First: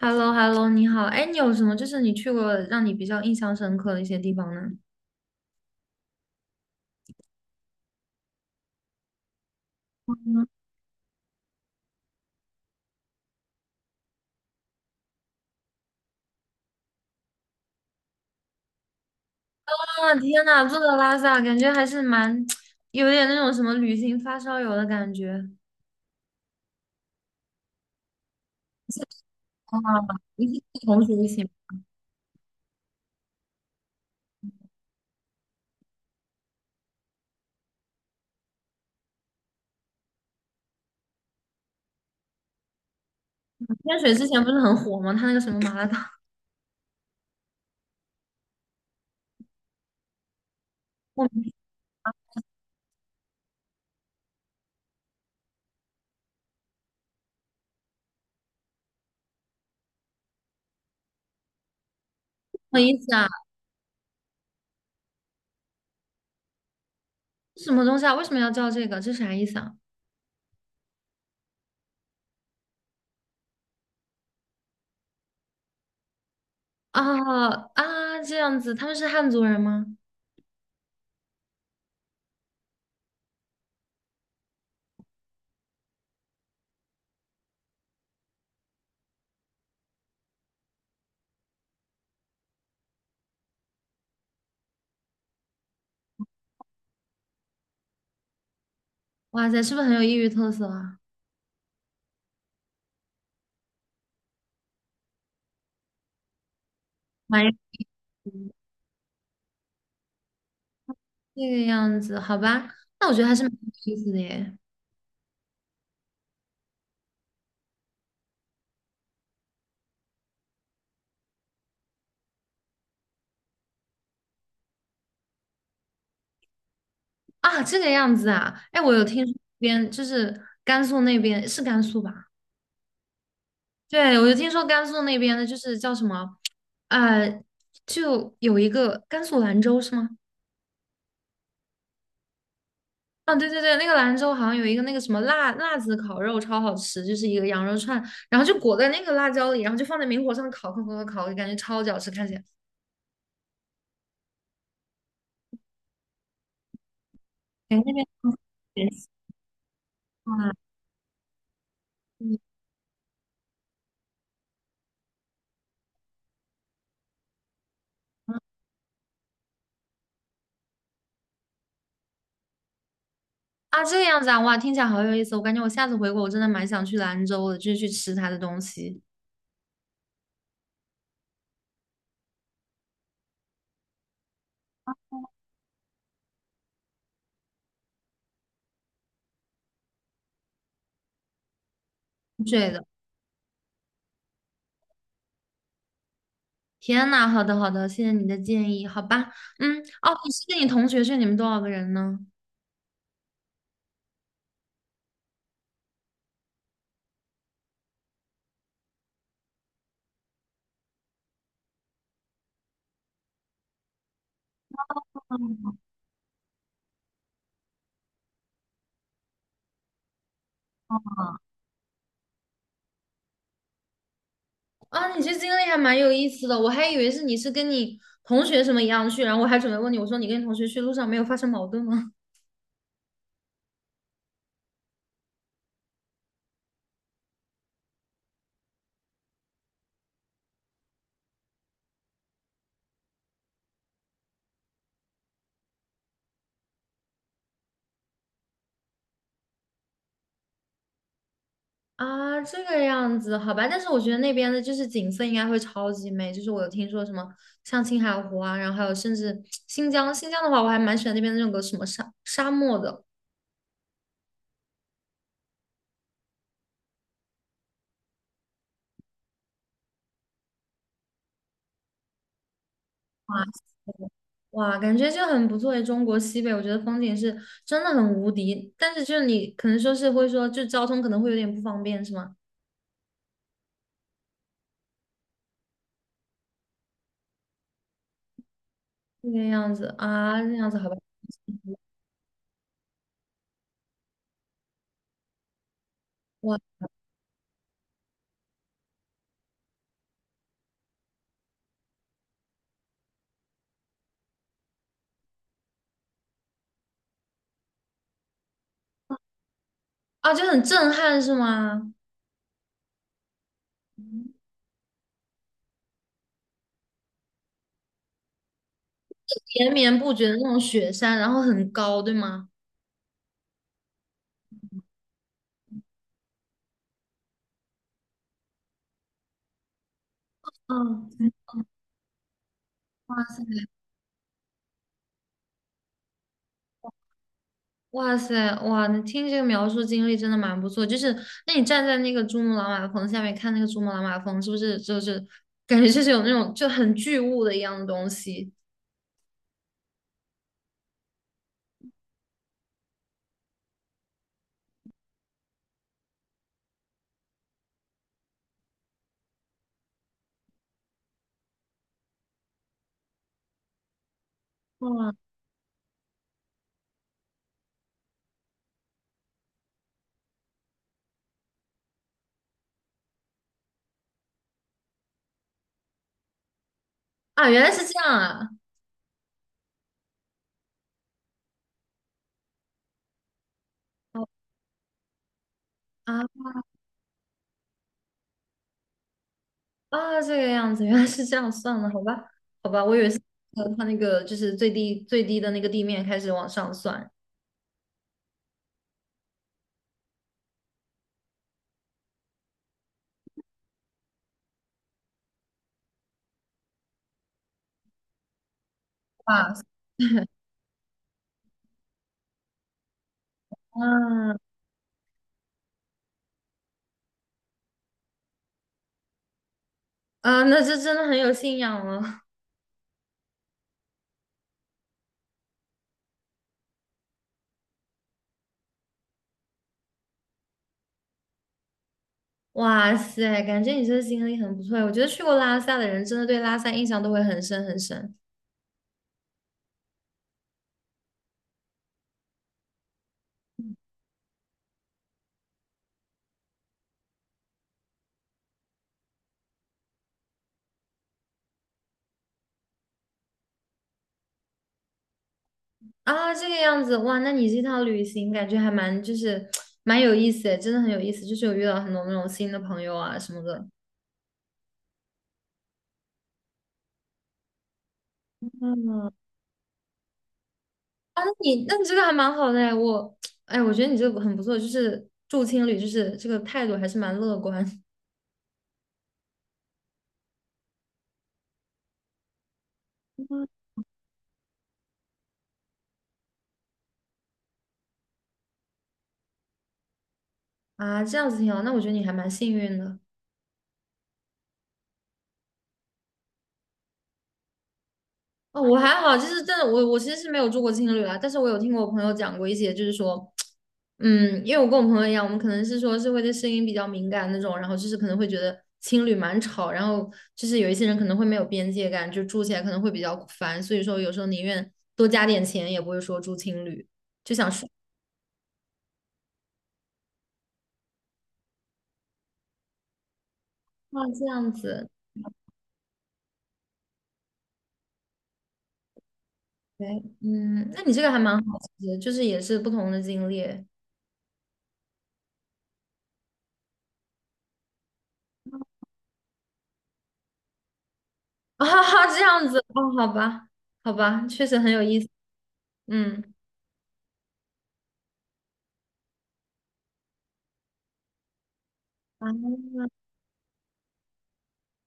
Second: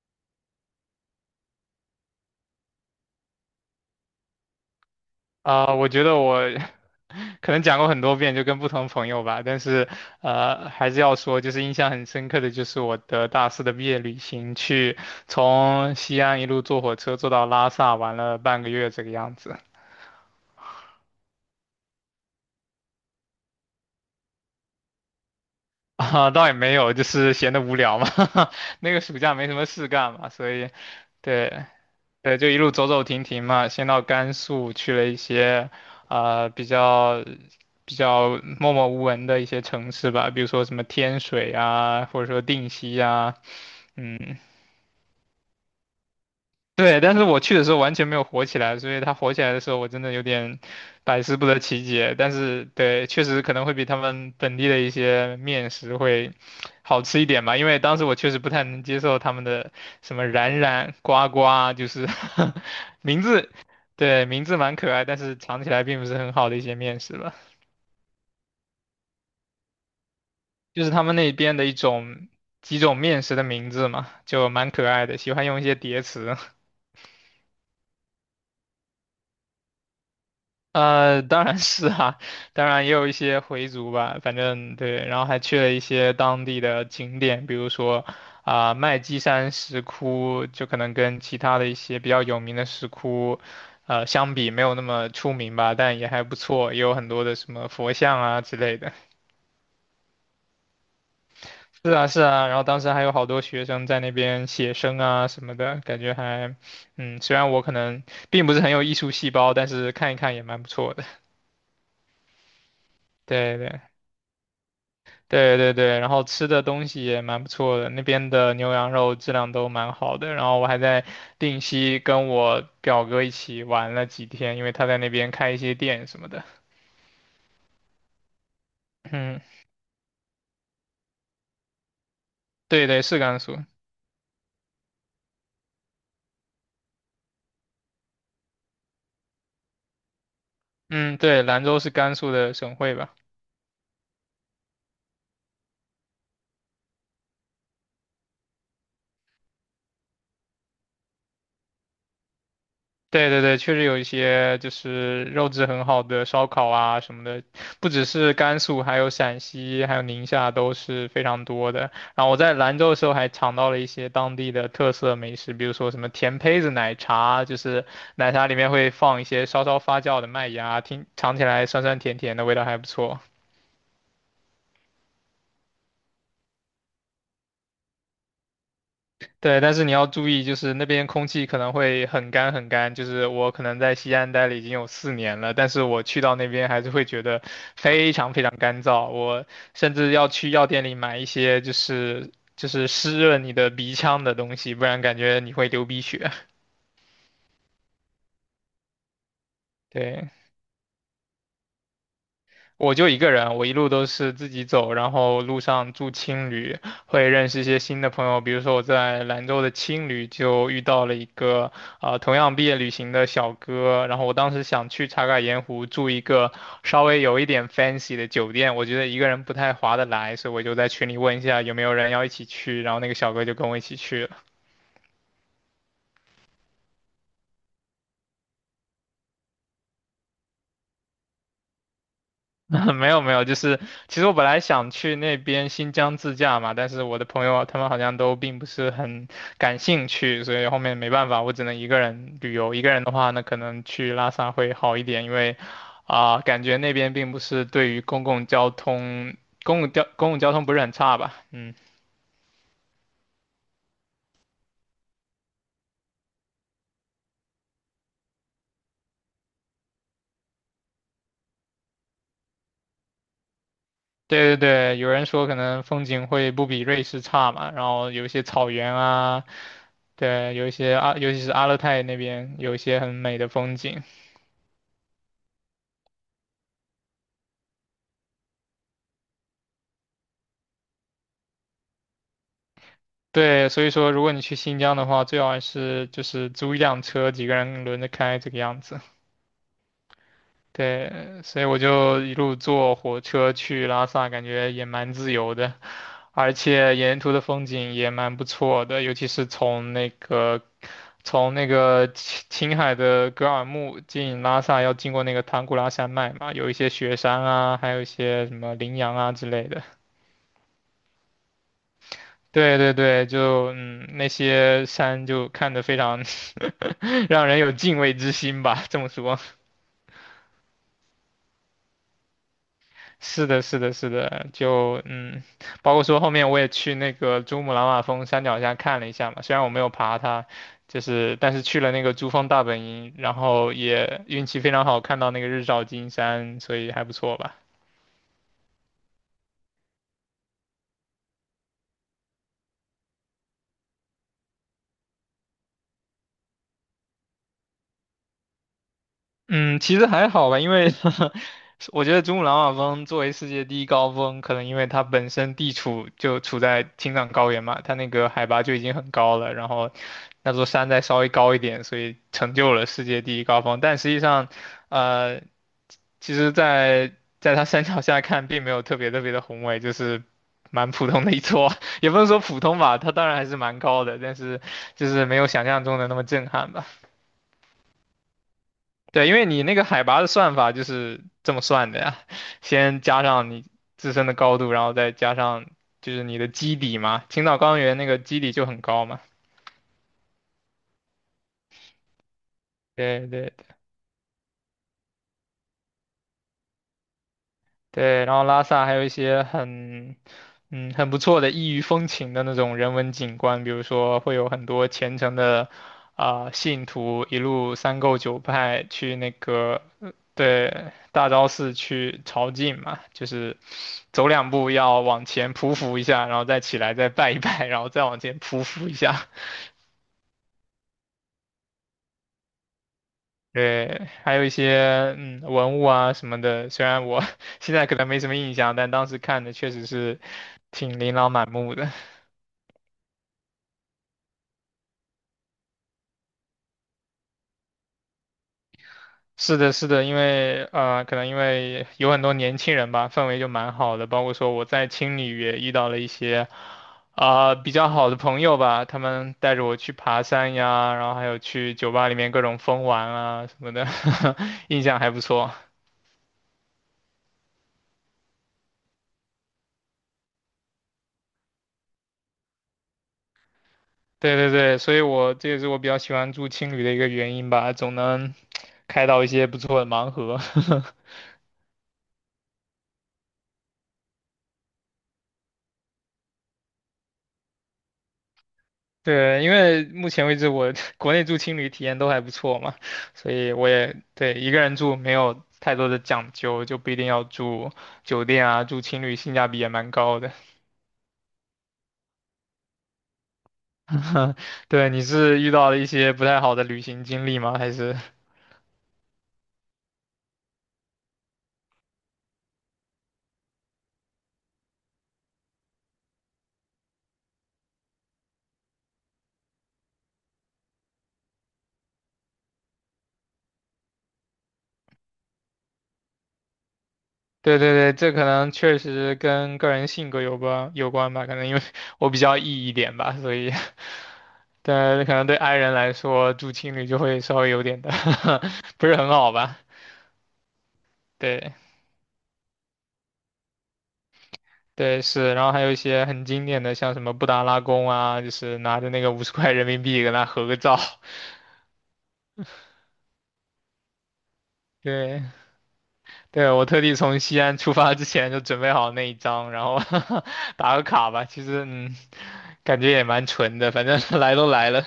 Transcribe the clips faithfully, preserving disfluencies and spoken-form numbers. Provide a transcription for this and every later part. h e l l o h e l l o 你好，哎，你有什么就是你去过让你比较印象深刻的一些地方呢？啊、我觉得我 可能讲过很多遍，就跟不同朋友吧，但是嗯。呃，还是要说，就是印象很深刻的就是我的大四的毕业旅行，去从西安一路坐火车坐到拉萨，玩了半个月这个样子。啊，天呐，这个拉萨感觉还是蛮 有点那种什么旅行发烧友的感觉。啊，倒也没有，就是闲得无聊嘛，那是个暑假没什么啊，事干嘛，你所是以，跟同学一起吗？对，对，就一路走走停停嘛，先到甘肃去了一些，啊、比较比较默默无闻的一些城市吧，比如说什么天水啊，或者说定西啊，天水之嗯。前不是很火吗？他那个什么麻辣烫，对，但是我去的时候完全没有火起来，所以它火起来的时候，我真的有点百我思不什得其解。但是，对，确实可能会比他们本地的一些面食会好吃一点吧，因为当时我确实不太能接受他们的什么冉冉、呱呱啊，就是 么意 思名啊？字，对，名字蛮可爱，但是尝起来并不是很好的一些面食吧，什么东西啊？为什么要叫这个？这啥意思啊？就是他们那边的一种几种面食的名字嘛，就蛮可爱的，喜欢用一些叠词。啊，啊，这样子，他们是汉族人吗？呃，当然是啊，当然也有一些回族吧，反正对，然后还去了一些当地的景点，比如说啊、麦积山石窟，就可能跟其他的一些比较有名的石窟，呃，相比没有那么出名吧，但也还不错，也有很多的什么佛像啊之类的。哇塞，是不是很有异域特色啊？是啊，是啊，然后当时还有好多学生在那边写生啊什么的，感觉还，嗯，虽妈，然我可能并不是很有艺术细胞，但是看一看也蛮不错的。这个样子，好吧，那我觉得还是蛮对对。有意思的耶。对对对，然后吃的东西也蛮不错的，那边的牛羊肉质量都蛮好的。然后我还在定西跟我表哥一起玩了几天，因为他在那边开一些店什么的。啊，这个样子啊，哎，我有听说嗯，那边就是甘肃，那边是甘肃吧？对对，是甘肃。对，我就听说甘肃那边的，就是叫什么，呃，就有一个甘肃兰州是吗？嗯，对，兰州是甘肃的省会吧？啊，对对对，那个兰州好像有一个那个什么辣辣子烤肉超好吃，就是一个羊肉串，然后就裹在那个辣椒里，然后就放在明火上烤烤烤烤烤，感觉超级好吃，看起来。对对对，确实有一些就是肉质很好的烧烤啊什么的，哎，不那边只是甘肃，也还是有陕西，还有宁夏啊，都是非常多的。然后嗯嗯。我在兰州的时候还尝到了一些当地的特色美食，比如说什么甜胚子奶茶，就是奶茶里面会放一些稍稍发酵的麦芽，听尝起来酸酸甜甜的，味道还不错。啊，这个样子啊，哇，听起来好有意思，我感觉我下次回国我真的蛮想去兰州的，就是去吃它的东西，对，但是你要注意，就是那边空气可能会很干很干。就是我可能在西安待了已经有四年了，但是我去到那边还是会觉得非常非常干燥。我甚至要去药店里买一些就是之就类的。是湿润你的鼻腔的东西，不然感觉你会流鼻血。天呐，好的好的，谢谢你的建议，好吧，嗯，哦，对。你是跟你同学去，你们多少个人呢？我就一个人，我一路都是自己走，然后路上住青旅，会认识一些新的朋友。比如说我在兰州的青旅就遇到了一个啊、呃同样毕业旅行的小哥，然后我当时想去茶卡盐湖住一个稍微有一点 fancy 的酒店，我觉得一个人不太划得来，所以我就在群里问一下有没有人要一起去，然后那个小哥就跟我一起去了。啊，你这经历还蛮有意思的，我还以为是你是跟你同学什么一样去，然后我还准备问你，我说你跟你同学去路上没有发生矛盾吗？没有没有，就是其实我本来想去那边新疆自驾嘛，但是我的朋友啊他们好像都并不是很感兴趣，所以后面没办法，我只能一个人旅游。一个人的话呢，可能去拉萨会好一点，因为啊、感觉那边并不是对于公共交通，公共交公共交通不是很差吧？嗯，啊，这个样子，好吧，但是我觉得那边的就是景色应该会超级美，就是我有听说什么像青海湖啊，然后还有甚至新疆，新疆的话我还蛮喜欢那边的那种个什么沙沙漠的。对对对，有人说可能风景会不比瑞士差嘛，然后有一些草原啊，对，有一些阿，尤其是阿勒泰那边有一些很美的风景。哇，感觉就很不错诶，中国西北，我觉得风景是真的很无敌，但是就是你可能说是会说，就交通可能会有点不方便，是吗？对，所以说如果你去新疆的话，最好还是就是租一辆车，几个人轮着开这个样子。这个样子啊，那样子好吧，对，所以我就一路坐火车去拉萨，感觉也蛮自由的，而哇。且沿途的风景也蛮不错的，尤其是从那个从那个青青海的格尔木进拉萨，要经过那个唐古拉山脉嘛，有一些雪山啊，还有一些什么羚羊啊之类的。啊，就很震撼是吗？对对对，就嗯，那些山就看着非常让人有敬畏之心吧，这么说。连绵不绝的那种雪山，然后很高，对吗？是的，是的，是的，就嗯，包括说后面我也去那个珠穆朗玛峰山脚下看了一下嘛，虽然我没有爬它，就嗯，是但是去了那个珠峰大本营，哇然塞，后也运气非常好，看到那个日照金山，所以还不错吧。哇塞，哇！你听这个描述经历真的蛮不错，就是那你站在那个珠穆朗玛峰下面看那个珠穆朗玛峰，是不是就是感觉就是有那种就很巨物的一样的东西？嗯，其实还好吧，因为 我觉得珠穆朗玛峰作为世界第一高峰，可能因为它本身地处就处在青藏高原嘛，它那个海拔就已经很高了，然后那座山再稍微高一点，所以成就了世界第一高峰。但实际上，哇！呃，其实在，在它山脚下看，并没有特别特别的宏伟，就是蛮普通的一座，也不能说普通吧，它当然还是蛮高的，但是就是没有想象中的那么震撼吧。啊，原来是这样啊！对，因为你那个海拔的算法就是这么算的呀，先加上你自身哦。的高度，然后再加上就是啊，你的基底嘛。青岛高原那个基底就很高嘛。啊，这个样子，原来是这样算了，好吧，好吧，我以为是对对。呃，它那个就是最低最低的那个地面开始往上算。对，然后拉萨还有一些很，嗯，很不错的异域风情的那种人文景观，比如说会有很多虔诚的啊、信徒一路三叩九拜去那哇塞，个，呃对，大昭寺去朝觐嘛，就是走两步要往前匍匐一下，然后再起来再拜一拜，然后再往前匍匐一下。啊，那这真的很有信仰了。对，还有一些嗯文物啊什么的，虽然我 现在可能没什么印象，但当时看的确实是挺琳琅满目的。哇塞，感觉你这个经历很不错。我觉得去过拉萨的人，真的对拉萨印象都会很深很深。 是的，是的，因为呃，可能因为有很多年轻人吧，氛围就蛮好的。包括说我在青旅也遇到了一些啊、比较好的朋友吧，他们带着我去爬山呀，然后还有去酒吧里面各种疯玩啊什么的，印象还不错。啊，这个样子，哇，那你这趟旅行感觉还蛮就是蛮有意思诶，真的很有意思，就是有遇到很多那种新的朋友啊什么的。对对对，所以我这也是我比较喜欢住青旅的一个原因吧，总能开嗯，到一些不错的盲盒。啊，那你那你这个还蛮好的哎，我 哎，我觉得你这个很不错，就是住青旅，就是这个态度还是蛮乐观。 对，因为目前为止我 国内住青旅体验都还不错嘛，所以 我也对一个人住没有太多的讲究，就不一定要住酒店啊，住青旅性价比也蛮高的。啊，这样子挺好。那我觉得你还蛮幸运的。 对，你是遇到了一些不太好的旅行经历吗？还是？哦，我还好，就是真的，我我其实是没有住过青旅啦，但是我有听过我朋友讲过一些，就是说，嗯，因为我跟我朋友一样，我们可能是说是会对声音比较敏感那种，然后就是可能会觉得青旅蛮吵，然后就是有一些人可能会没有边界感，就住起来可能会比较烦，所以说有时候宁愿多加点钱，也不会说住青旅，就想对睡。对对，这可能确实跟个人性格有关有关吧，可能因为我比较 E 一点吧，所以 啊，这样子，但可能对 i 人来说，住青旅就会稍微有点的 不是很好吧？对，嗯，那你这个还蛮对好奇的，就是也是不同的经历。 对是，然后还有一些很经典的，像什么布达拉宫啊，就是拿着那个五十块人民币跟他合个照。啊，这样子哦，好吧，好吧，确实很有 意思，对嗯，对，我特地从西安出发之前就准备好那一张，然后 打个卡吧。其实嗯，啊，感觉也蛮纯的，反正 来都来了。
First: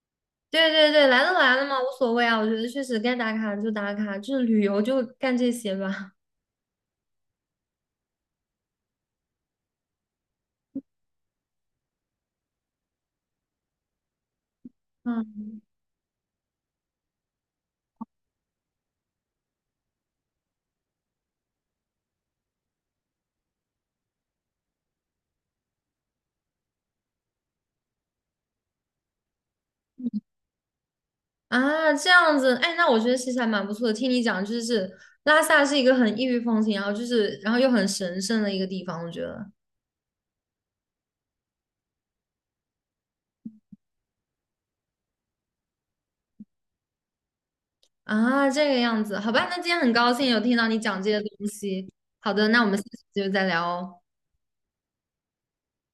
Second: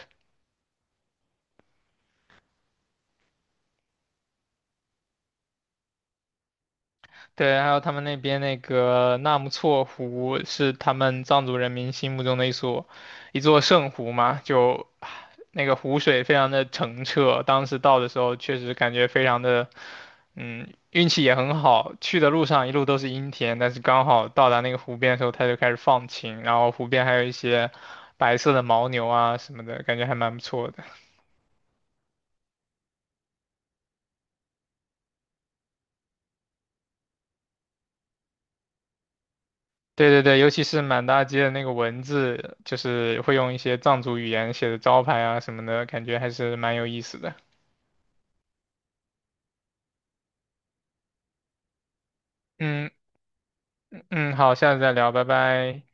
对对对，来都来了嘛，无所谓啊，我觉得确实该打卡就打卡，就是旅游就干这些吧，对，还有他们那边那个纳木错湖是他们藏族人民心目中的一所一座圣湖嘛，就啊嗯。那个湖水非常的澄澈，当时到的时候确实感觉非常的，嗯，运气也很好，去的路上一路都是阴天，但是刚好到达那个湖边的时候，它就开始放晴，然后湖边还有一些白色的牦牛啊什么的，感觉还蛮不错的。啊，这样子，哎，那我觉得其实还蛮不错的，听你讲就是拉萨是一个很异域风情，然后就是然后又很神圣的一个地方，我觉得。对对对，尤其是满大街的那个文字，就是会用一些藏族语言写的招牌啊什么的，感觉还是蛮有意思的。啊，这个样子，好吧，那今天很高兴有听到你讲这些东西，好的，那我们下嗯次就再聊哦。嗯，好，下次再聊，拜拜。